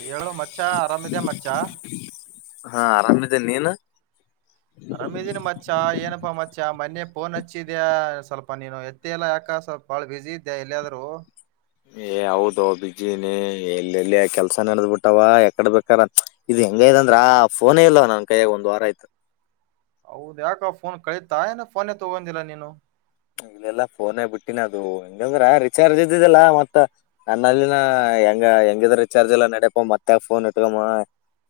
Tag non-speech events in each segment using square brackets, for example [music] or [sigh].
ಹೇಳೋ ಮಚ್ಚ ಆರಾಮ್ ಇದಿಯೋ ಮಚ್ಚ ಹಾ ಆರಾಮ್ ಇದ್ದೀನಿ ನೀನು ಆರಮ್ ಇದೀನ್ ಮಚ್ಚ ಏನಪ್ಪಾ ಮಚ್ಚ ಮಾನೇ ಪೋನ್ ಹಚ್ಚಿದಿಯ ಸ್ವಲ್ಪ ನೀನು ಮತ್ತ್ ಎಲ್ಲಾಕ ಸ್ವಲ್ಪ ಬಾಳ್ ಬಿಸಿ ಇದ್ದೆ ಎಲ್ಲಾದ್ರು. ಏ ಹೌದು ಬಿಜಿನೇ ಎಲ್ಲೆಲ್ಲಿ ಕೆಲಸ ನೆಡೆದ್ ಬಿಟ್ಟಾವ ಯಕಡ್ ಬೇಕಾರ್ ಇದು ಹೆಂಗೈ ಅಂದ್ರೆ ಪೋನೇ ಇಲ್ಲ ನನ್ ಕೈಯಾಗ ಒಂದು ವಾರಯ್ತು. ಹೌದ ಯಾಕ್ ಪೋನ್ ಕಳೀತಾ ಏನೋ ಪೋನೆ ತಗೊಂಡಿಲ್ಲ ನೀನು. ಇಲ್ಲಲ್ಲಾ ಪೋನೇ ಬಿಟ್ಟಿನ ಅದು ಹೆಂಗಂದ್ರೆ ರಿಚಾರ್ಜ್ ಇದ್ದಿದ್ದಲ್ಲ ಮತ್ತ್ ನನ್ನ ಅಲ್ಲಿನ ಹೆಂಗ ಹೆಂಗಿದ್ರೂ ರಿಚಾರ್ಜ್ ಎಲ್ಲಾ ನಡಿಪ್ಪ ಮತ್ತ್ ಆಗ ಪೋನ್ ಇತ್ಕೊಮ್ಮ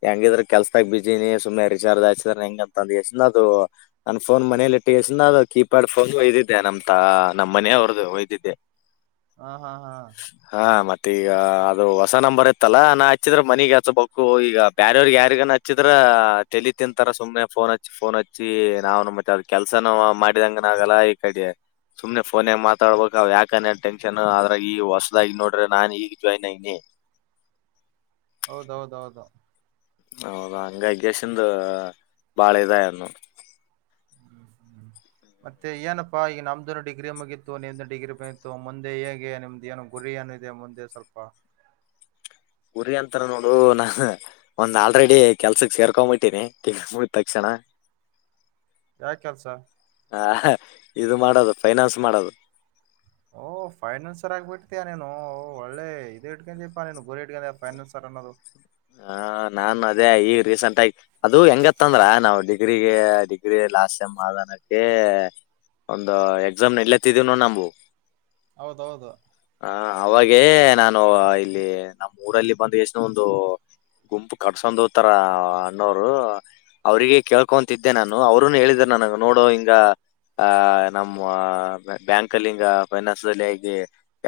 ಹೆಂಗಿದ್ರೆ ಕೆಲ್ಸದಾಗ ಬಿಜಿನಿ ಸುಮ್ಮನೆ ರಿಚಾರ್ಜ್ ಹಾಕಸಿದ್ರೆ ಹೆಂಗಂತ್ ಎಷ್ಟನ ಅದು ನನ್ನ ಪೋನ್ ಮನೇಲಿ ಎಟ್ಟೇಸಂದ್ ಅದು ಕೀಪ್ಯಾಡ್ ಪೋನ್ ಇಟ್ ಏನಂತ ನಮ್ಮ್ ಮನೆ ಅವ್ರ್ದ ಒಯ್ದಿದ್ದೆ. ಹಾ ಹಾ ಹಾ ಹಾ ಮತ್ತೆ ಈಗ ಅದು ಹೊಸ ನಂಬರ್ ಇತ್ತಲ್ಲಾ ನಾ ಹಚ್ಚಿದ್ರೆ ಮನಗ್ ಹಚ್ಬೇಕು ಈಗ ಬೇರವ್ರಿಗೆ ಯಾರಿಗಾನ ಹಚ್ ಹಚ್ಚಿದ್ರೆ ತೆಲಿ ತಿಂತಾರ ಸುಮ್ಮ್ನೆ ಪೋನ್ ಹಚ್ಚಿ ಪೋನ್ ಹಚ್ಚಿ ನಾವ್ನು ಮತ್ತೆ ಅವ್ ಕೆಲ್ಸನೂ ಮಾಡಿದಂಗ್ ಆಗಲ್ಲ ಈ ಕಡಿ ಸುಮ್ಮನೆ ಪೋನಾಗ ಮಾತಾಡ್ಬೇಕು ಯಾಕನೇ ಟೆನ್ಷನ್ ಆದ್ರಾಗ ಈಗ ಹೊಸದಾಗಿ ನೋಡ್ರಿ ನಾನ್ ಈಗ್ ಜಾಯ್ನ್ ಆಗಿ ಹೌದೌದೌದು ಹೌದಾ ಹಂಗಗಿ [unintelligible] ಬಾಳ ಇದಾಗದ್ ನೋಡು. ಹ್ಮ್ ಹ್ಮ್ ಮತ್ತೆ ಏನಪ್ಪಾ ಈಗ ನಮ್ದನ್ ಡಿಗ್ರಿ ಮುಗಿತ್ತು ನಿಮ್ದ ಡಿಗ್ರಿ ಮುಗಿತ್ತು ಮುಂದೆ ಹೇಗೆ ನಿಮ್ದ ಏನು. ಗುರಿ ಏನಿದೆ ಮುಂದೆ ಸ್ವಲ್ಪ. ಗುರಿ ಅಂತಾರೆ ನೋಡು. ಒಂದ್ ಆಲ್ರೆಡಿ ಕೆಲ್ಸಕ್ ಸೇರ್ಕೊಬಿಟ್ಟೀನಿ ಮುಗಿದ ತಕ್ಷಣ. ಯಾವ ಕೆಲ್ಸ ಹ ಇದು ಮಾಡೋದು ಫೈನಾನ್ಸ್ ಮಾಡೋದು. ಓ ಫೈನ್ಸಸರ್ ಆಗಿಬಿಟ್ಟತೀಯ ನೀನು ಓ ಒಳ್ಳೆ ಇದು ಇಟ್ಟುಕೊಂಡಿದೀಯಪ್ಪ ನೀನು ಗುರಿ ಇಟ್ಟುಕೊಂಡು ಫೈನಾನ್ಸರ್ ಅನ್ನೋದು. ಹ ನಾ ಅದೇ ಈಗ ರೀಸೆಂಟ್ ಆಗಿ ಅದು ಹೆಂಗತ್ತ ಅಂದ್ರ ನಾವು. ಡಿಗ್ರಿಗೆ ಡಿಗ್ರಿ ಲಾಸ್ಟ್ ಸೇಮ್ ಆದ ಅನ್ನಕ್ಕೆ. ಒಂದ್ ಎಕ್ಸಾಮ್ ಎಲ್ಲತ್ತಿದೀವನೋ ನಾವು. ಹೌದೌದು ಹ ಅವಾಗೇ ನಾನು ಇಲ್ಲಿ ನಮ್ಮ ಊರಲ್ಲಿ ಬಂದ ಎಷ್ಟನೋ ಒಂದು. ಗುಂಪು ಕಡ್ಸೊಂಡ ಹೋಗತಾರ ಅನ್ನೋರು. ಅವ್ರಿಗೆ ಕೇಳ್ಕೊಂತ ಇದಿದ್ದೆ ನಾನು ಅವರುನು ಹೇಳಿದ್ರ ನನಗ ನೋಡು ಹಿಂಗ. ಆ ನಮ್ಮ ಬ್ಯಾಂಕ್ಲ್ಲಿ ಹಿಂಗ ಫೈನಾಸ್ ಅಲ್ಲಿ ಇದೆ.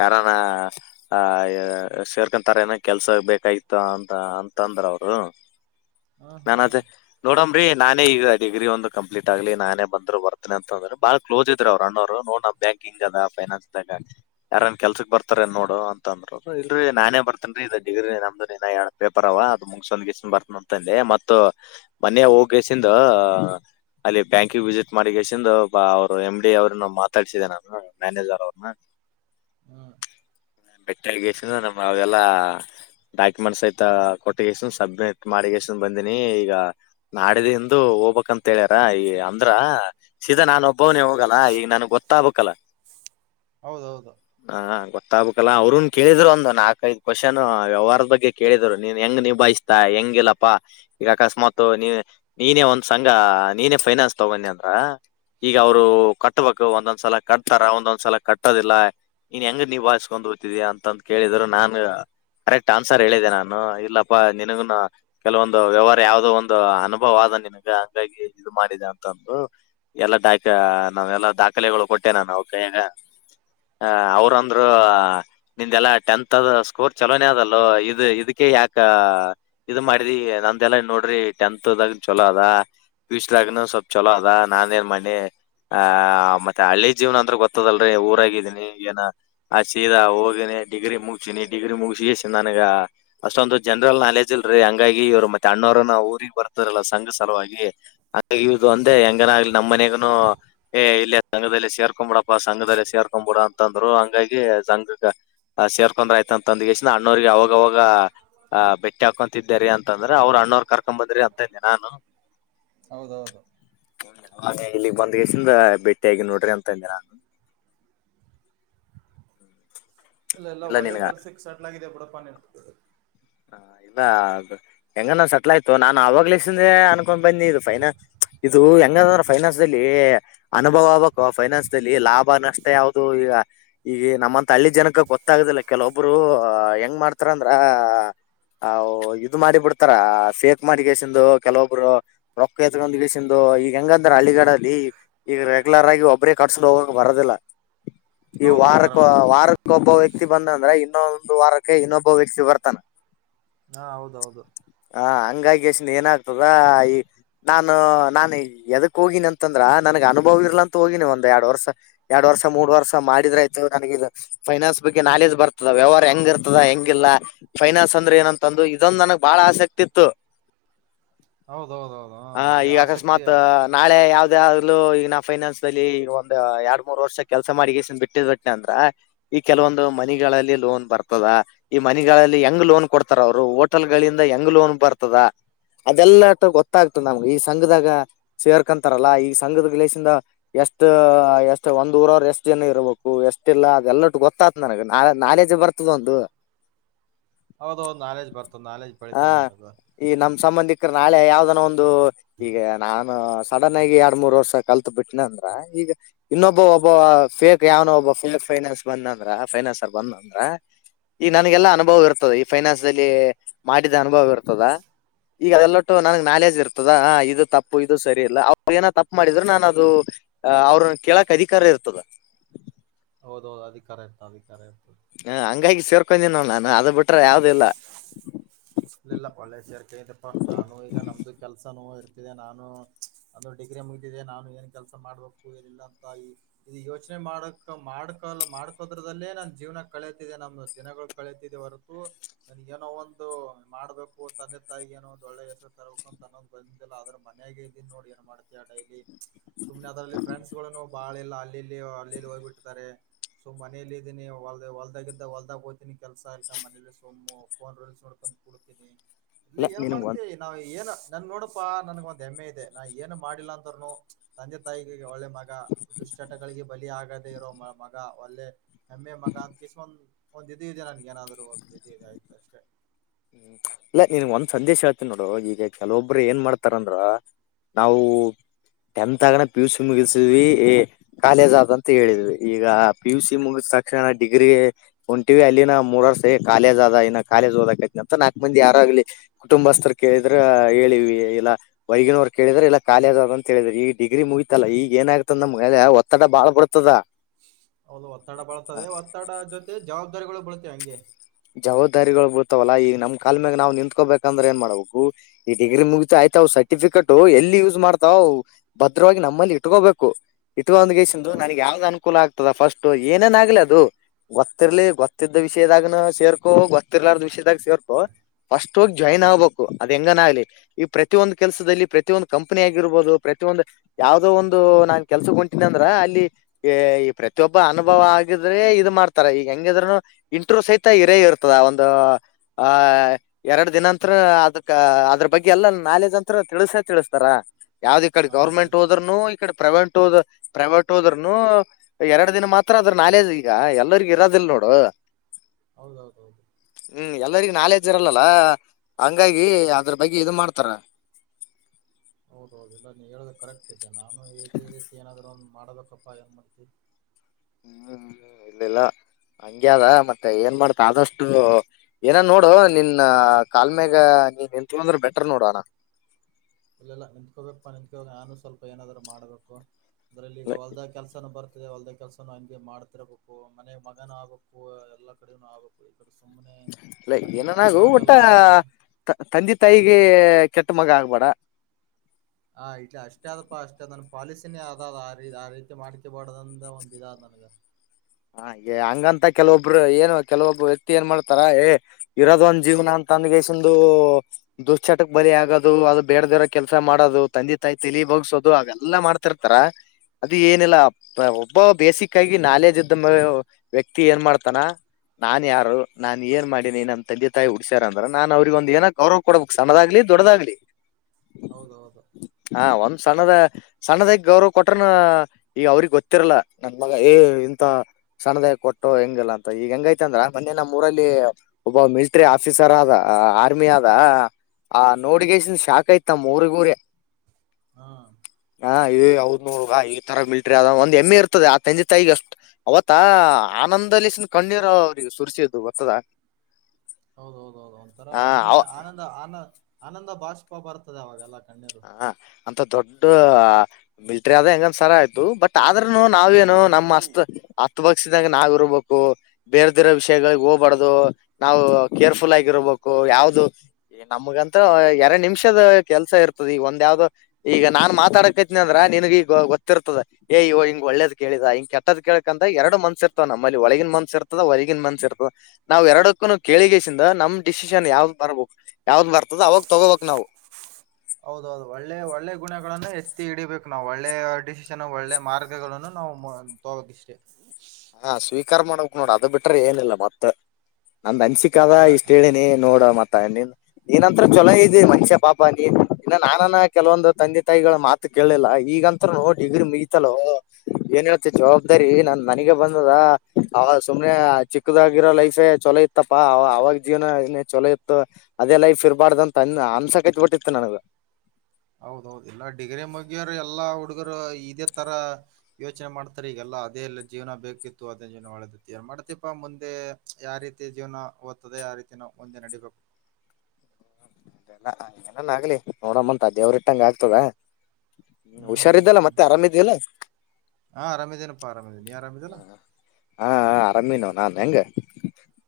ಯಾರಾನ ಆ ಸೇರ್ಕೊತಾರ ಏನ ಕೆಲ್ಸ ಬೇಕಾಗಿತ್ತು ಅಂತ. ಅಂತ ಅಂದ್ರು ಅವರು ಹ್ಮ್ ನಾನು ಹ್ಮ್ ಅದೇ. ನೋಡಮ್ರಿ ನಾನೇ ಈಗ ಡಿಗ್ರಿ ಒಂದು ಕಂಪ್ಲೀಟ್ ಆಗ್ಲಿ ನಾನೇ ಬಂದ್ರು ಬರ್ತನನೆ ಅಂತ ಅಂದ್ರೆ ಬ. ಕ್ಲೋಸ್ ಇದ್ರು ಅವರು ಅಣ್ಣ ಅವ್ರು ನೋಡು ನಮ್ಮ ಬ್ಯಾಂಕಿಂಗ್ ಅದ ಫೈನಾಸದಾಗ. ಯಾರನ್ ಕೆಲ್ಸಕ್ ಬರ್ತಾರ ನೋಡು ಅಂತ ಅಂದ್ರ ಇಲ್ರರಿ ನಾನೇ ಬರ್ತೇನ್ರೀ ಇದ ಡಿಗ್ರಿ ನಮ್ದುನ ಪೇಪರ್ವ ಅದು ಮುಂಗಸಂದಗಿಸ್ಕೊಂಡು ಬರ್ತನಂತಂದೆ ಮತ್ತ ಮನೆ ಹೋಗಸಿದು. ಅಲ್ಲಿ ಬ್ಯಾಂಕಿಗೆ ವಿಸಿಟ್ ಮಾಡಿಸಂದು ಅವರು ಎಮ್ ಡಿ ಅವ್ರನ್ನ ಮಾತಾಡ್ಸಿದೆ ನಾನು ಮ್ಯಾನೇಜರ್ ಅವ್ರನ್ನ. [inaudible] ಹ್ಮ [unintelligible] ನಮ್ ಅವೆಲ್ಲ ಡಾಕ್ಯುಮೆಂಟ್ಸ್ ಐತೆ. ಕೊಟ್ಟಿಗೆಷ್ಟ ಸಬ್ಮಿಟ್ ಮಾಡಿ ಎಷ್ಟನ್ ಬಂದಿನಿ ಈಗ ನಾಡಿದಿಂದು ಹೋಗ್ಬಕ್ಂತ ಹೇಳ್ಯಾರ ಈ ಅಂದ್ರ ಸೀದಾ ನಾನ ಒಬ್ಬವನ ಹೋಗಲ್ಲ ಈಗ ನನ್ಗ್ ಗೊತ್ತಬೇಕಲ್ಲ. ಹೌದೌದು ಹಾ ಗೊತ್ತಾಗ್ಬೇಕಕ್ಲ್ಲಾ ಅವ್ರರುನ್ ಕೇಳಿದ್ರು ಒಂದಂದು ನಾಲಕ್ ಇದೂ ಕ್ವೆಶ್ಚನ್ ಆ ವ್ಯವಹಾರದ ಬಗ್ಗೆ. ಕೇಳಿದ್ರು ನೀನ್ ಹೆಂಗ ನಿಭಾಯಿಸ್ತಾ ಹೆಂಗಿಲ್ಲಪ್ಪಾ. ಈಗ ಅಕಸ್ಮಾತ್ ನೀ ನೀನೇ ಒಂದ್ ಸಂಘ ನೀನೇ ಫೈನಾನ್ಸ್ ತಗೊಂಡಿ ಅಂದ್ರ. ಈಗ ಅವ್ರು ಕಟ್ಬೇಕು ಒಂದೊಂದ್ ಸಲ ಕಟ್ತಾರೆ ಒಂದೊಂದ್ ಸಲ ಕಟ್ಟೋದಿಲ್ಲ. ನೀನ್ ಹೆಂಗ ನಿಭಾಯಿಸಿಕೊಂಡ್ ಹೋಗತಿದೀಯ ಅಂತಂತ ಕೇಳಿದ್ರು ನಾ ಕರೆಕ್ಟ್ ಆನ್ಸರ್. ಹೇಳಿದೆ ನಾನು ಇಲ್ಲಪ್ಪಾ ನಿನಗುನು. ಕೆಲವೊಂದು ವ್ಯವಹಾರ ಯಾವ್ದೋ ಒಂದು ಅನುಭವ ಅದ ನಿನ್ಗ ಹಂಗಾಗಿ ಇದು ಮಾಡಿದೆ ಅಂತದ್ರು. ಎಲ್ಲಾ ದಾಖ ನಾವೆಲ್ಲ ದಾಖಲೆಗಳು ಕೊಟ್ಟೆ ನಾನು ಅವರ ಕೈಯಾಗ. ಅ ಅವರುಂದ್ರು ನಿಂದೆಲ್ಲಾ ಟೆಂತ್ದ ಸ್ಕೋರ್ ಚಲೋನೇ ಅದಲ್ಲೋ. ಇ ಇದಕ್ಕೆ ಯಾಕ ಇದು ಮಾಡಿದಿ ನಂದೆಲ್ಲ ನೋಡ್ರಿ ಟೆಂತ್ದಾಗ ಚಲೋ ಅದ. ಪಿ ಯು ಸಿ ದಾಗಲೂನು ಸ್ವಲ್ಪ ಚಲೋ ಅದ ನಾನೇ ಏನ್ ಮಾಡ್ಲಿ ಆಹ ಮತ್ತೆ ಹಳ್ಳಿ ಜೀವನ ಅಂದ್ರೆ ಗೊತ್ತದಲ್ರರಿ ಊರಾಗಿದ್ದೀನಿ ಏನ. ಆ ಸೀದಾ ಹೋಗಿನಿ ಡಿಗ್ರಿ ಮುಗ್ಸಿನಿ ಡಿಗ್ರಿ ಮುಗಿಸಿ ಈಗ ನಂಗ. ಅಷ್ಟೊಂದು ಜನರಲ್ ನಾಲೆಜ್ ಇಲ್ರೀ ಹಂಗಾಗಿ ಇವ್ರು ಮತ್ತೆ ಅಣ್ಣೋರ್ ನಾವ್ ಊರಿಗ್ ಬರ್ತಿರಲ್ಲ ಸಂಘದ್ ಸಲುವಾಗಿ ಅತಗ್ ಇದ್ ಒಂದೆ ಹೆಂಗಾನ ಆಗ್ಲಿ ನಮ್ಮ್ ಮನೆಗುನೂ ಏ ಇಲ್ಲೇ ಸಂಘದಲ್ಲಿ ಸೇರ್ಕೊನ್ಬಿಡಪ್ಪಾ ಸಂಘದಲ್ಲಿ ಸೇರ್ಕೊನ್ಬಿಡೋ ಅಂತಂದ್ರು ಹಂಗಾಗಿ ಸಂಘಕ್ ಸೇರ್ಕೊಂಡ್ರ ಆಯ್ತ್ ಅಂತ್ ಅಂದಗೆಸ್ನಿಂದ್ ಅಣ್ಣವ್ರಿಗ ಅವಗ ಅವಾಗ ಆ ಬೆಟ್ಟಿ ಹಾಕೊಂತಿದ್ದೆರ್ ಹೆ ಅಂತ ಅಂದ್ರ ಅವ್ರ್ ಅಣ್ಣವ್ರ್ ಕರ್ಕೊಂಬಂದ್ರಿ ಅದನೈದ್ ದಿನ್ ಅನ್ನೊದ್ ಹೌದೌದು ಹ್ಮ ಅದೇ ಇಲ್ಲಿಗ್ ಬಂದಗೆಸಿಂದ ಭೇಟ್ಟಿಯಾಗಿನ್ ನೋಡ್ರಿ ಅಂತ ಅಂದೆ ನಾನ್ ಇಲ್ಲ ಇಲ್ಲ ಒಳ್ಳೆ ಕೆಲ್ಸಕ್ ಸೆಟ್ಲ್ ಆಗಿದ್ಯ ಬುಡಪ್ಪಾನಿನ್ ಹ ಇಲ್ಲಾ ಹೆಂಗಾ ನ ಸೆಟ್ಲ್ ಆಯ್ತು ನಾನ್ ಅವಾಗ್ಲೆಸಿಂದೆ ಅನ್ಕೊಂದ್ ಬಂದಿದ್ ಇದ್ ಫೈನಲ್ ಇದು ಹೆಂಗಂದ್ರಂದ ಫೈನಾನ್ಸ್ಲ್ಲಿ ಅನುಭವ ಆಗ್ಬೇಕು ಫೈನಾನ್ಸ್ ದಲ್ಲಿ ಲಾಭ ನಷ್ಟ ಯಾವ್ದು ಈಗ ಈಗ ನಮ್ಮಂತ ಹಳ್ಳಿ ಜನಕ ಗೊತ್ತಾಗದಿಲ್ಲ ಕೆಲವೊಬ್ಬ್ರು ಹೆಂಗ್ ಮಾಡ್ತಾರ ಅಂದ್ರ ಹೌ ಇದು ಮಾಡಿ ಬಿಡ್ತಾರಾ ಫೇಕ್ ಮಾಡಿಕೇಶಿಂದು ಕೆಲವೊಬ್ರು ರೊಕ್ಕ್ ಎತ್ಕೋಂಡಗೆಸಿಂದು ಈಗ ಹೆಂಗಂದ್ರ ಹಳ್ಳಿಗಡಲ್ಲಿ ಈಗ ರೆಗ್ಯುಲರ್ ಆಗಿ ಒಬರೇ ಕಟ್ಸೊಂಡು ಹೋಗಕ್ ಬರದಿಲ್ಲ ಈ ಹೌದೌದು ವಾರಕ್ಕ್ ಬರಲ್ಲ ಬರಲ್ಲ ವಾರ ಒಬ್ಬ ವ್ಯಕ್ತಿ ಬಂದನಂದ್ರ ಇನ್ನೊಂದು ವಾರಕ್ಕ ಇನ್ನೊಬ್ಬ ವ್ಯಕ್ತಿ ಬರ್ತಾನ ಹಾ ಹೌದೌದು ಹ ಹಂಗಾಗಿಗೆಶಿಂದ್ ಏನಾಗ್ತದಾ ಈ ನಾನು ನಾನ್ ಎದಕ್ ಹೋಗಿನಿ ಅಂತಂದ್ರ ನನ್ಗ್ ಅನುಭವ ಇರ್ಲ ಅಂತ ಹೋಗಿನಿ ಒಂದ್ ಎರಡ್ ವರ್ಷ ಎರಡ್ ವರ್ಷ ಮೂರ್ ವರ್ಷ ಮಾಡಿದ್ರ್ ಆಯ್ತು ನನಿಗ್ ಇದು ಫೈನಾನ್ಸ್ ಬಗ್ಗೆ ನಾಲೆಜ್ ಬರ್ತದ್ ವ್ಯವ್ಹಾರ ಹೆಂಗ್ ಇರ್ತದೆ ಹೆಂಗಿಲ್ಲ ಫೈನಾನ್ಸ್ ಅಂದ್ರೆ ಏನಂತಂದು ಇದೊಂದು ನನಗ್ ಬಾಳ ಆಸಕ್ತಿ ಇತ್ತು ಹೌದೌದೌದು ಆ ಇದು ಈಗ ಅಕಸ್ಮಾತ್ ಆಸಕ್ತಿಯಾ ನಾಳೆ ಯಾವ್ದಾದ್ಲು ಈಗ ನಾ ಫೈನಾನ್ಸ್ಲಿ ಈಗ ಒಂದ್ ಎರಡ್ ಮೂರ್ ವರ್ಷ ಕೆಲ್ಸ ಮಾಡ್ಗಿಸಿ ಬಿಟ್ಟಿಗಿಟ್ಟಿನ್ ಅಂದ್ರ ಈಗ ಕೆಲವೊಂದು ಮನಿಗಳಲ್ಲಿ ಲೋನ್ ಬರ್ತದ ಈ ಮನಿಗಳಲ್ಲಿ ಹೆಂಗ್ ಲೋನ್ ಕೊಡ್ತಾರ ಅವರು ಹೋಟೆಲ್ಗಳಿಂದ ಹೆಂಗ್ ಲೋನ್ ಬರ್ತದ ಅದೆಲ್ಲಟ ಗೊತ್ತಾಗ್ತದ ನಮ್ಗ ಈಗ ಸಂಘದಾಗ ಸೇರ್ಕಂತಾರಲ್ಲ ಈಗ ಸಂಘದಲಾಶಿಂದ ಎಷ್ಟ್ ಎಷ್ಟ್ ಒಂದ್ ಊರವ್ರು ಎಷ್ಟ್ ಜನ ಇರಬೇಕು ಎಷ್ಟಿಲ್ಲಾ ಅದೆ ಎಲ್ಲಟ್ಟು ಗೊತ್ತಗ್ತದ್ ನನಗ ನ ನಾಲೇಜ್ ಬರ್ತ ಬರ್ತದ ಅದು ಹೌದೌದು ನಾಲೆಜ್ ಬರ್ತದ ನಾಲೆಜ್ ಆ ಬೆಳಿತದ್ ನಿನಗು ಈ ನಮ್ ಸಂಬಂಧಿಕರು ನಾಳೆ ಯಾವ್ದನೋ ಒಂದು ಈಗ ನಾನು ಸಡನ್ ಆಗಿ ಎರಡ್ ಮೂರ್ ವರ್ಷ ಕಲ್ತ್ ಬಿಟ್ಟನ ಅಂದ್ರ ಈಗ ಇನ್ನೊಬ್ಬ ಒಬ್ಬವ್ ಫೇಕ್ ಯಾವನೋ ಒಬ್ಬ ಫೇಕ್ ಫೈನಾನ್ಸ್ ಬಂದನಂದ್ರ ಫೈನಾನ್ಸರ್ ಬಂದನಂದ್ರ ಈಗ ನನ್ಗ ಎಲ್ಲಾ ಅನುಭವ ಇರ್ತದ ಈ ಫೈನಾನ್ಸದಲ್ಲಿ ಮಾಡಿದ್ದ ಅನುಭವ ಇರ್ತದ ಈಗ ಅದೆಲ್ಲೊಟ್ಟು ನನ್ಗ್ ನಾಲೇಜ್ ಇರ್ತದ ಇದ್ ತಪ್ಪು ಇದು ಸರಿ ಇಲ್ಲ ಅವ್ರು ಏನ್ ತಪ್ಪ್ ಮಾಡಿದ್ರರು ನಾನು ಅದು ಅ ಅವ್ರನ್ನ ಕೇಳಕ್ ಅಧಿಕಾರ ಇರ್ತದ ಹೌದೌದು ಅಧಿಕಾರ ಇರ್ತ ಅಧಿಕಾರ ಇರ್ತ ಹ ಹಂಗಾಗಿ ಸೇರ್ಕೊಂಡಿನಿನ ನೋಡ್ ನಾನು ಅದು ಬುಟ್ರ ಯಾವ್ದ ಇಲ್ಲ ಇಲ್ಲ ಇಲ್ಲ ಒಳ್ಳೆ ಸೇರ್ ಕೆಂದಿದಪ್ಪಾ ನಾನು ಈಗ ನಮ್ದು ಕೆಲ್ಸನೋ ಇರ್ತಿದೆ ನಾನು ಅದು ಡಿಗ್ರಿ ಮುಗಿದಿದೆ ನಾನು ಏನ್ ಕೆಲಸ ಮಾಡ್ಬೇಕು ಏನಿಲ್ಲ ಅಂತ ಈ ಇದು ಯೋಚನೆ ಮಾಡಕ್ ಮಾಡ್ಕಲ್ ಮಾಡ್ಕೋದ್ರದಲ್ಲೇ ನಾನ್ ಜೀವನ ಕಳೆತಿದೆ ನಮ್ದ ದಿನಗಳು ಕಳತಿದೆ ಹೊರ ತು ನನ್ಗ ಏನೋ ಒಂದು ಮಾಡ್ಬೇಕು ತಂದೆ ತಾಯಿಗ್ ಏನೋ ಒಂದು ಒಳ್ಳೆ ಹೆಸರು ತರಬೇಕಂತನ್ನೊದು ಬಂದಿಲ್ಲ ಅದ್ರ ಮನ್ಯಾಗ ಇದೀನಿ ನೋಡಿ ಏನ್ ಮಾಡ್ತೀಯ ಡೈಲಿ ಸುಮ್ಮನೆದರಲ್ಲಿ ಫ್ರೆಂಡ್ಸ್ಗಳುನು ಬಾಳಿಲ್ಲ ಅಲ್ಲ ಅಲ್ಲಿಲ್ಲಿ ಹೋಗ್ಬಿಟ್ಟದಾರೆ ಸೊ ಮನೇಲಿ ಇದ್ದಿನಿ ಹೊಲ್ದಾಗ ಇದ್ದಾಗ ಹೊಲ್ದಾಗ ಹೋಗ್ತೀನಿ ಕೆಲಸ ನಮ್ಮ ಮನೆಲೇ ಸುಮ್ಮು ಫೋನ್ ರೀಲ್ಸ್ ನೋಡ್ಕೊಂಡು ಕುಡ್ತೀನಿ ಇಲ್ಲ ಏನ್ ನಿನಗ್ ಒಂದ್ ಮಾಡ್ತಿ ನಾವ್ ಏನು ನನ್ ನೋಡಪಾ ನನ್ಗ ಒಂದ್ ಹೆಮ್ಮೆ ಇದೆ ನಾ ಏನು ಮಾಡಿಲ್ಲಾ ಅಂದ್ರನು ತಂದೆ ತಾಯಿಗೆ ಹೋಳ್ಳೆ ಮ ದುಶ್ಚಟಗಳಿಗೆ ಬಲಿ ಆಗದೆೇ ಇರೋ ಮಗ ಒಳ್ಳೆ ಹೆಮ್ಮೆ ಮಗ ಅಂದಕೆಸದ ಒಂದು ಒಂದ್ ಇದು ಇದೆ ನನ್ಗೆ ಏನಾದ್ರು ಒಂದ್ ಇದ ಇದೆ ಆಯತು ಅಷ್ಟೆ ಇಲ್ಲ ನೀನ್ ಒಂದ್ ಸಂದೇಶ ಹೇಳ್ತೀನಿ ನೋಡು ಈಗ ಕೆಲವೊಬ್ರು ಏನ್ ಮಾಡ್ತಾರಂದ್ರ ನಾವು ಟೆಂತ್ ಆಗನ ಪಿ ಯು ಸಿ ಮುಗಸಿದ್ವಿ ಕಾಲೇಜ್ ಆದಂತ ಹೇಳಿದ್ವಿ ಈಗ ಪಿ ಯು ಸಿ ಮುಗಿದ ತಕ್ಷಣ ಡಿಗ್ರಿ ಒಂಟಿವವಿ ಅಲ್ಲಿನ ಮೂರ್ ವರ್ಷ ಕಾಲೇಜ್ ಆದ ಇನ್ನ ಕಾಲೇಜ್ ಓದಕೈತಿನ ಅಂತ ನಾಕ್ ಮಂದಿ ಯಾರಾಆಗ್ಲಿ ಕುಟುಂಬಸ್ಥರ್ ಕೇಳಿದ್ರ ಹೇಳಿವಿ ಇಲ್ಲ ಹೋರಗಿನ್ರು ಕೇಳಿದ್ರ ಇಲಾ ಕಾಲದ ಅಂತ ಹೇಳಿದ್ರ ಈಗ ಡಿಗ್ರಿ ಮುಗಿತಲ್ಲ ಈಗ ಏನ ಆಗತ ನಮಗ ಒತ್ತಡ ಬಾಳ ಬರುತದಾ ಹೌದು ಒತ್ತಡ ಬಳತದೆ ಒತ್ತಡ ಜೊತೆ ಜವಾಬ್ದಾರಿಗಳು ಬಿಳತವೆ ಹಂಗೆ ಜವಾಬ್ದಾರಿಗಳು ಬಿಳತ್ತವಲ್ಲಾ ಈಗ ನಮ್ ಕಾಲ್ ಮ್ಯಾಗ ನಾವು ನಿಂತ್ಕೋಬೇಕಂದ್ರೆ ಏನ್ ಮಾಡ್ಬೇಕು ಈ ಡಿಗ್ರಿ ಮುಗತಾ ಆಯ್ತ್ ಸರ್ಟಿಫಿಕೇಟು ಎಲ್ಲಿ ಯೂಸ್ ಮಾಡ್ತಾವವು ಭದ್ರವಾಗಿ ನಮ್ಮಲ್ಲಿ ಇಟ್ಕೋಬೇಕು ಇಟ್ಕೊಂದಕೇಸಿ ಹೌದು ನನಗ್ ಯಾವ್ದ್ ಅನುಕೂಲ ಆಗ್ತದ ಫಸ್ಟ್ ಏನೇನ ಆಗ್ಲಿ ಅದು ಗೊತ್ತಿರ್ಲಿ ಗೊತ್ತಿದ್ದ ವಿಷಯದಾಗನ ಸೇರ್ಕೋ ಗೊತ್ತಿರ್ಲಾರ ವಿಷಯದಾಗ ಸೇರ್ಕೋ ಫಸ್ಟಹೋಗಿ ಜಾಯ್ನ್ ಆಗ್ಬೇಕು ಅದ್ ಹೆಂಗನಾಗ್ಲಿ ಈ ಪ್ರತಿಯೊಂದು ಕೆಲ್ಸದಲ್ಲಿ ಪ್ರತಿಯೊಂದು ಕಂಪನಿ ಆಗಿರ್ಬೋದು ಪ್ರತಿಯೊಂದು ಯಾವ್ದೋ ಒಂದು ನಾನ್ ಕೆಲ್ಸ ಹೊಂಟಿದ್ದೆ ಅಂದ್ರ ಅಲ್ಲಿ ಈ ಪ್ರತಿಯೊಬ್ಬ ಅನುಭವ ಆಗಿದ್ರೆ ಇದು ಮಾಡ್ತಾರ ಈಗ ಹೆಂಗಿದ್ರನು ಇಂಟ್ರು ಸಹಿತ ಮತ್ತ ಹಿರ ಇರ್ತದ ಒಂದು ಆಹ ಎರಡ್ ದಿನ ಅಂತತ್ರ ಅದಕ್ ಅದ್ರ ಬಗ್ಗೆ ಎಲ್ಲಾ ನಾಲೆಜ್ ಅಂತ್ರ ತಿಳಸೆ ತಿಳಸ್ತಾರ ಯಾವ್ದ್ ಇ ಕಡೆ ಹಾ ಗೌರ್ಮಂಟ್ ತಿಳಿಸಿ ಹೋದ್ರುನು ತಿಳಿಸಿ ಈ ಕಡೆ ಪ್ರೈವೇಟ್ ಹೋದ ಪ್ರೈವೇಟ್ ಹೋದ್ರನು ಎರಡ್ ದಿನ ಮಾತ್ರ ಅದ್ರ ನಾಲೇಜ್ ಈಗ ಎಲ್ಲರಿಗೊ ಇರೋದಿಲ್ಲ ನೋಡು ಹೌದೌದ ಹೌದು ಹ್ಮ್ ಎಲ್ಲರಿಗೂ ನಾಲೆಜ್ ಇರಲ್ಲಲ್ಲ ಹಂಗಾಗಿ ಅದ್ರ ಬಗ್ಗೆ ಇದ ಮಾಡ್ತಾರ ಹೌದೌದು ಇಲ್ಲ ನೀ ಹೇಳೋದು ಕರೆಕ್ಟ್ ಇದೆ ನಾನು ಇದೇ ರೀತಿ ಏನಾದ್ರೂ ಒಂದು ಮಾಡಬೇಕಪ್ಪಾ ಏನ್ ಮಾಡತ್ತಿ ಹ್ಮ್ ಇಲ್ಲಾ ಹಂಗೆ ಅದ ಮತ್ತೆ ಏನ್ ಮಾಡ್ತ ಆದಷ್ಟು ಏನ ನೋಡು ನಿನ್ ಕಾಲ್ ಮ್ಯಾಗ ನೀನ್ ನಿಂತ್ಂದ್ರ ಬೆಟರ್ ನೋಡ ಅಣ್ಣಾ ಇಲ್ಲಲ್ಲ ನಿತ್ಕೋಬೇಕಪ್ಪ ನಿಂತ್ಕ ಹೋಗ ನಾನು ಸ್ವಲ್ಪ ಏನಾದ್ರು ಮಾಡ್ಬೇಕು ಅ್ರಲ್ಲಿ ಈಗ ಹೊಲದ ಕೆಲ್ಸನ ಬರ್ ಹೊಲ್ದ ಕೆಲ್ಸನು ಹಂಗೆ ಮಾಡ್ತಿರಬೇಕು ಮನೆಗ್ ಮಗನ ಆಗಬೇಕು ಎಲ್ಲಾ ಕಡೆನು ಆಗ್ಬೇಕು ಈ ಕಡೆ ಸುಮ್ಮನೆ ಇಲ್ಲ ಮನೆಗೆ ಮಗನು ಏನನಾಗು ಒಟ್ಟ ಆಗಲ್ಲ ಆಕಡೆ ತಂದೆ ತಾಯಿಗೆ ಕೆಟ್ಟ ಮಗ ಆಗ್ಬೇಡ ಹ ಇಟ್ಲಿ ಅಷ್ಟೇ ಆದಪ್ಪಾ ಅಷ್ಟ ನನ್ನ ಪಾಲಿಸಿನೇ ಅದ ಆ ಆದ ರೀತಿ ಮಾಡ್ಕಬಾರಡದಂದ ಒಂದ ಇದ ನನ್ಗ ಹ ಹಂಗಂತ ಕೆಲವೊಬ್ರು ಏನು ಕೆಲವೊಬ್ರು ವ್ಯಕ್ತಿ ಏನ್ ಮಾಡ್ತಾರ ಏ ಇರೋದು ಒಂದ ಜೀವನ ಅಂತ ಅಂದಕೆಸಿದು. ದುಶ್ಚಟಕ್ ಬಲಿ ಆಗೋದು ಅದು ಬೇಡದ ಇರೋ ಕೆಲಸ ಮಾಡೋದು ತಂದಿ ತಾಯಿ ತಲಿ ಬಗ್ಸೋದು ಅವೆಲ್ಲಾ ಮಾಡ್ತ ತಾರ ಅದು ಏನಿಲ್ಲ ಒಬ್ಬ ಬೇಸಿಕ್ ಆಗಿ ನಾಲೆಜ್ ಇದ್ದ ವ್ಯಕ್ತಿ ಏನ್ ಮಾಡ್ತಾನ್ ನಾನ್ ಯಾರು ನಾನ್ ಏನ್ ಮಾಡೀನಿ ನ ತಂದೆ ತಾಯಿ ಹುಡ್ಸ್ಯಾರಂದ್ರ ನಾನ್ ಅವ್ರಗ ಒಂದ ಏನೋ ಗೌರವ ಕೊಡ್ಬೇಕು ಸಮಣ್ಣದಾಗ್ಲಿ ದೊಡ್ಡದಾಗ್ಲಿ ಹೌದೌದು ಹಾ ಒಂದ್ ಸಣ್ಣದ ಸಣ್ಣದಾಗಿ ಗೌರವ್ ಕೊಟ್ರನ ಈಗ ಅವ್ರಿಗೆ ಗೊತ್ತಿರಲ್ಲಾ ನನ್ ಮಗ ಎ ಮ ಸಣ್ಣದ ಕೊಟ್ಟು ಹೆಂಗಲ್ಲ ಅಂತ ಈಗ ಹೆಂಗೈತಿ ಅಂದ್ರ ಮೋನ್ನೆ ನಮ್ಮ್ ಊರಲ್ಲಿ ಒಬ್ಬ ಮಿಲ್ಟ್ರಿ ಆಫೀಸರ್ ಆದ ಆರ್ಮಿ ಆದಾ ಆ ನೋಡ್ಗಸ ಶಾಖ ಆಯ್ತಮ್ಮ ಊರಿ ಹೋಗೆ ಹಾ ಹಾ ಈ ಅವದ್ ನೋಡ ವ ಈ ತರ ಮಲ್ಟ್ರಿ ಅದ ಒಂದ್ ಎಮ್ಮೆ ಇರ್ತದೆ ಆ ತಂದೆ ತಾಯಿಗೆ ಅಷ್ಟು ಅವತ್ತಾ ಆನಂದಲಿಸನ್ ಕಣ್ಣೀರ್ ಅವ್ರಿಗೆ ಸುರಿಸ್ದು ಗೊತ್ತದ ಹೌದ ಹೌದ ಹೌದು ಒಂತರ ಹೆಮ್ಮೆ ಆ ಆನಂದ ಆನ ಆನಂದ ಭಾಷ್ಪ ಬರ್ತದೆ ಅವಾಗೆಲ್ಲ ಕಣ್ಣೀರು ಹ ಅಂತ ದೊಡ್ಡ ಮಿಲ್ಟ್ರಿ ಆದ ಹೆಂಗಂದ ಸರ ಆಯ್ತು ಬಟ್ ಆದ್ರೂನು ನಾವೇನು ನಮ್ಮ ಹ್ಮ್ ಅಸ್ತ್ ಹತ್ ಬಗ್ಸಿದಾಗ ನಾವ್ ಇರ್ಬೇಕು. ಬೇರೆದರ್ ವಿಷಯಗಳಿಗೆ ಹೋಗ್ಬಾರ್ದು ನಾವು ಕೇರ್ಫುಲ್ ಆಗಿರ್ಬೇಕು ಯಾವ್ದು ಈ ನಮ್ಗಂತ ಎರಡ್ ನಿಮಿಷದ ಕೆಲ್ಸ ಇರ್ತದೆ ಈಗ ಒಂದ ಯಾವ್ದ ಈಗ ನಾನ್ ಮಾತಾಡಕೈತನಿ ಅಂದ್ರ ನಿನಗ್ ಈಗ ಗೊತ್ತಿರ್ತದ. ಎ ಇವ ಹಿಂಗ ಒಳ್ಳೆದ ಹೇಳಿದ್ ಹಿಂಗ ಕೆಟ್ಟದಾಕ್ಕ್ ಹೇಳಅಂತ ಎರಡು ಮನಸ್ ಇರ್ತಾದ ನಮ್ಮಲ್ಲಿ ಒಳಗಿನ ಮನಸ್ ಇರ್ತದ ಹೊರಗಿನನ್ಸ್ ಇರ್ತದ ನಾವ್ ಎರಡಕ್ಕೂನು ಕೇಳಿಗಸಿಂದ ನಮ್ ಡಿಸಿಷನ್ ಯಾವ್ದ್ ಬರ್ಬಬೇಕಕ್ ಯಾವ್ದ್ ಬರ್ತದ ಅವಾಗ ತಗೋಬೇಕಕ್ ನಾವು. ಹೌದೌದು ಒಳ್ಳೆ ಒಳ್ಳೆ ಗುಣಗಳನ್ನು ಎತ್ತಿ ಹಿಡಿಬೇಕು ನಾವು ಒಳ್ಳೆ ಡಿಸಿಷನ್ ಒಳ್ಳೆ ಮಾರ್ಗಗಳನ್ನು ನಾವು ತಗೋಬೇಕು ಇಷ್ಟೇ.. ಹಾ ಸ್ವೀಕರಾ ಮಾಡಕ್ ನೋಡ ಅದು ಬಿಟ್ರೆ ಏನಿಲ್ಲ ಮತ್ತ ನಂದ್ ಅನ್ಸಿಕ ಕದ ಇಲ್ಲ ಇಷ್ಟ ಹೇಳಿನಿ ನೋಡ ಮತ್ತ ನೀನ್ ಏನಂತ್ರ ಚೊಲೋ ಇದಿ ಮನಸ್ಯಾ ಪಾಪ ನೀ ಇನ್ನ ನಾನಾನ ಕೆಲವೊಂದು ತಂದೆ ತಾಯಿಗಳು ಮಾತ ಕೇಳಿಲ್ಲ ಈಗಂತರು ಡಿಗ್ರಿ ಮುಗಿತಲ್ಲೋ [inaudible] ಏನ್ ಹೇಳ್ತಿ ಜವಾಬ್ದಾರಿ ನಾ ನನಗೆ ಬಂದ ಹೌದಾ ಅವಾಗ ಸುಮ್ನೆ ಚಿಕ್ಕದಾಗಿರೋ ಲೈಫ ಚಲೋ ಇತ್ತಪ್ಪ ಅವ ಅವಾಗ ಜೀವನ ಏ ಚೊಲೋ ಇತ್ತು ಅದೇ ಲೈಫ್ ಇರಬಾರ್ದ ಅಂತ ಅನ್ ಅನ್ಸ ಕತ್ಬಟ್ಟಿತ್ತು ನನಗ ಹೌದೌ ಹೌದು ಇಲ್ಲ ಡಿಗ್ರಿ ಮಗಿಯರು ಎಲ್ಲಾ ಹುಡುಗರು ಇದೇ ತರ ಯೋಚನೆ ಮಾಡ್ತಾರೆ ಈಗಲ್ಲ ಅದೇ ಎಲ್ಲ ಜೀವನ ಬೇಕಿತ್ತು ಅದೇ ಜೀವನ ಒಳ್ಳೆದತಿ ಮಾಡ್ತಪಾ ಮುಂದೆ ಯಾವ ರೀತಿ ಜೀವನ ಓದ್ತದೆ ಆ ರೀತಿ ನಾವು ಮುಂದೆ ನಡೀಬೇಕು. [unintelligible] ನಾನ್ ಆಗ್ಲಿ ನೋಡಮ್ಮಂತ ದೇವ್ರರಿ ಇಟ್ಟಂಗ ಆಗ್ತದ ಹ್ಮ್ ಹ್ಮ್ ಹುಷಾರಿದ್ದಲ್ಲ ಹ್ಮ್ ಮತ್ತೆ ಆರಾಮ ಇದೆಯಲ್ಲಾ ಹಾ ಆರಾಮ ಇದಿದೇನಪ್ಪಾ ಆರಾಮದೀನಿ ನಿ ಆರಾಮದಿ ಇಲ್ಲ ಹಾ ಹಾ ಆರಾಮಿನವ ನಾನ್ ಹೆಂಗ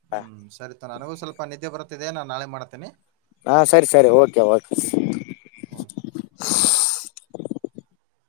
ಹ್ಮ್ ಸರಿ ತಗೋ ನನಗೂ ಸ್ವಲ್ಪ ನಿದ್ದೆ ಬರುತ್ತಿದೆ ನಾನ ನಾಳೆ ಮಾಡತೀನಿ ಹಾ ಸರಿ ಸರಿ ಓಕೆ ಓಕೆ. ಓಕೆ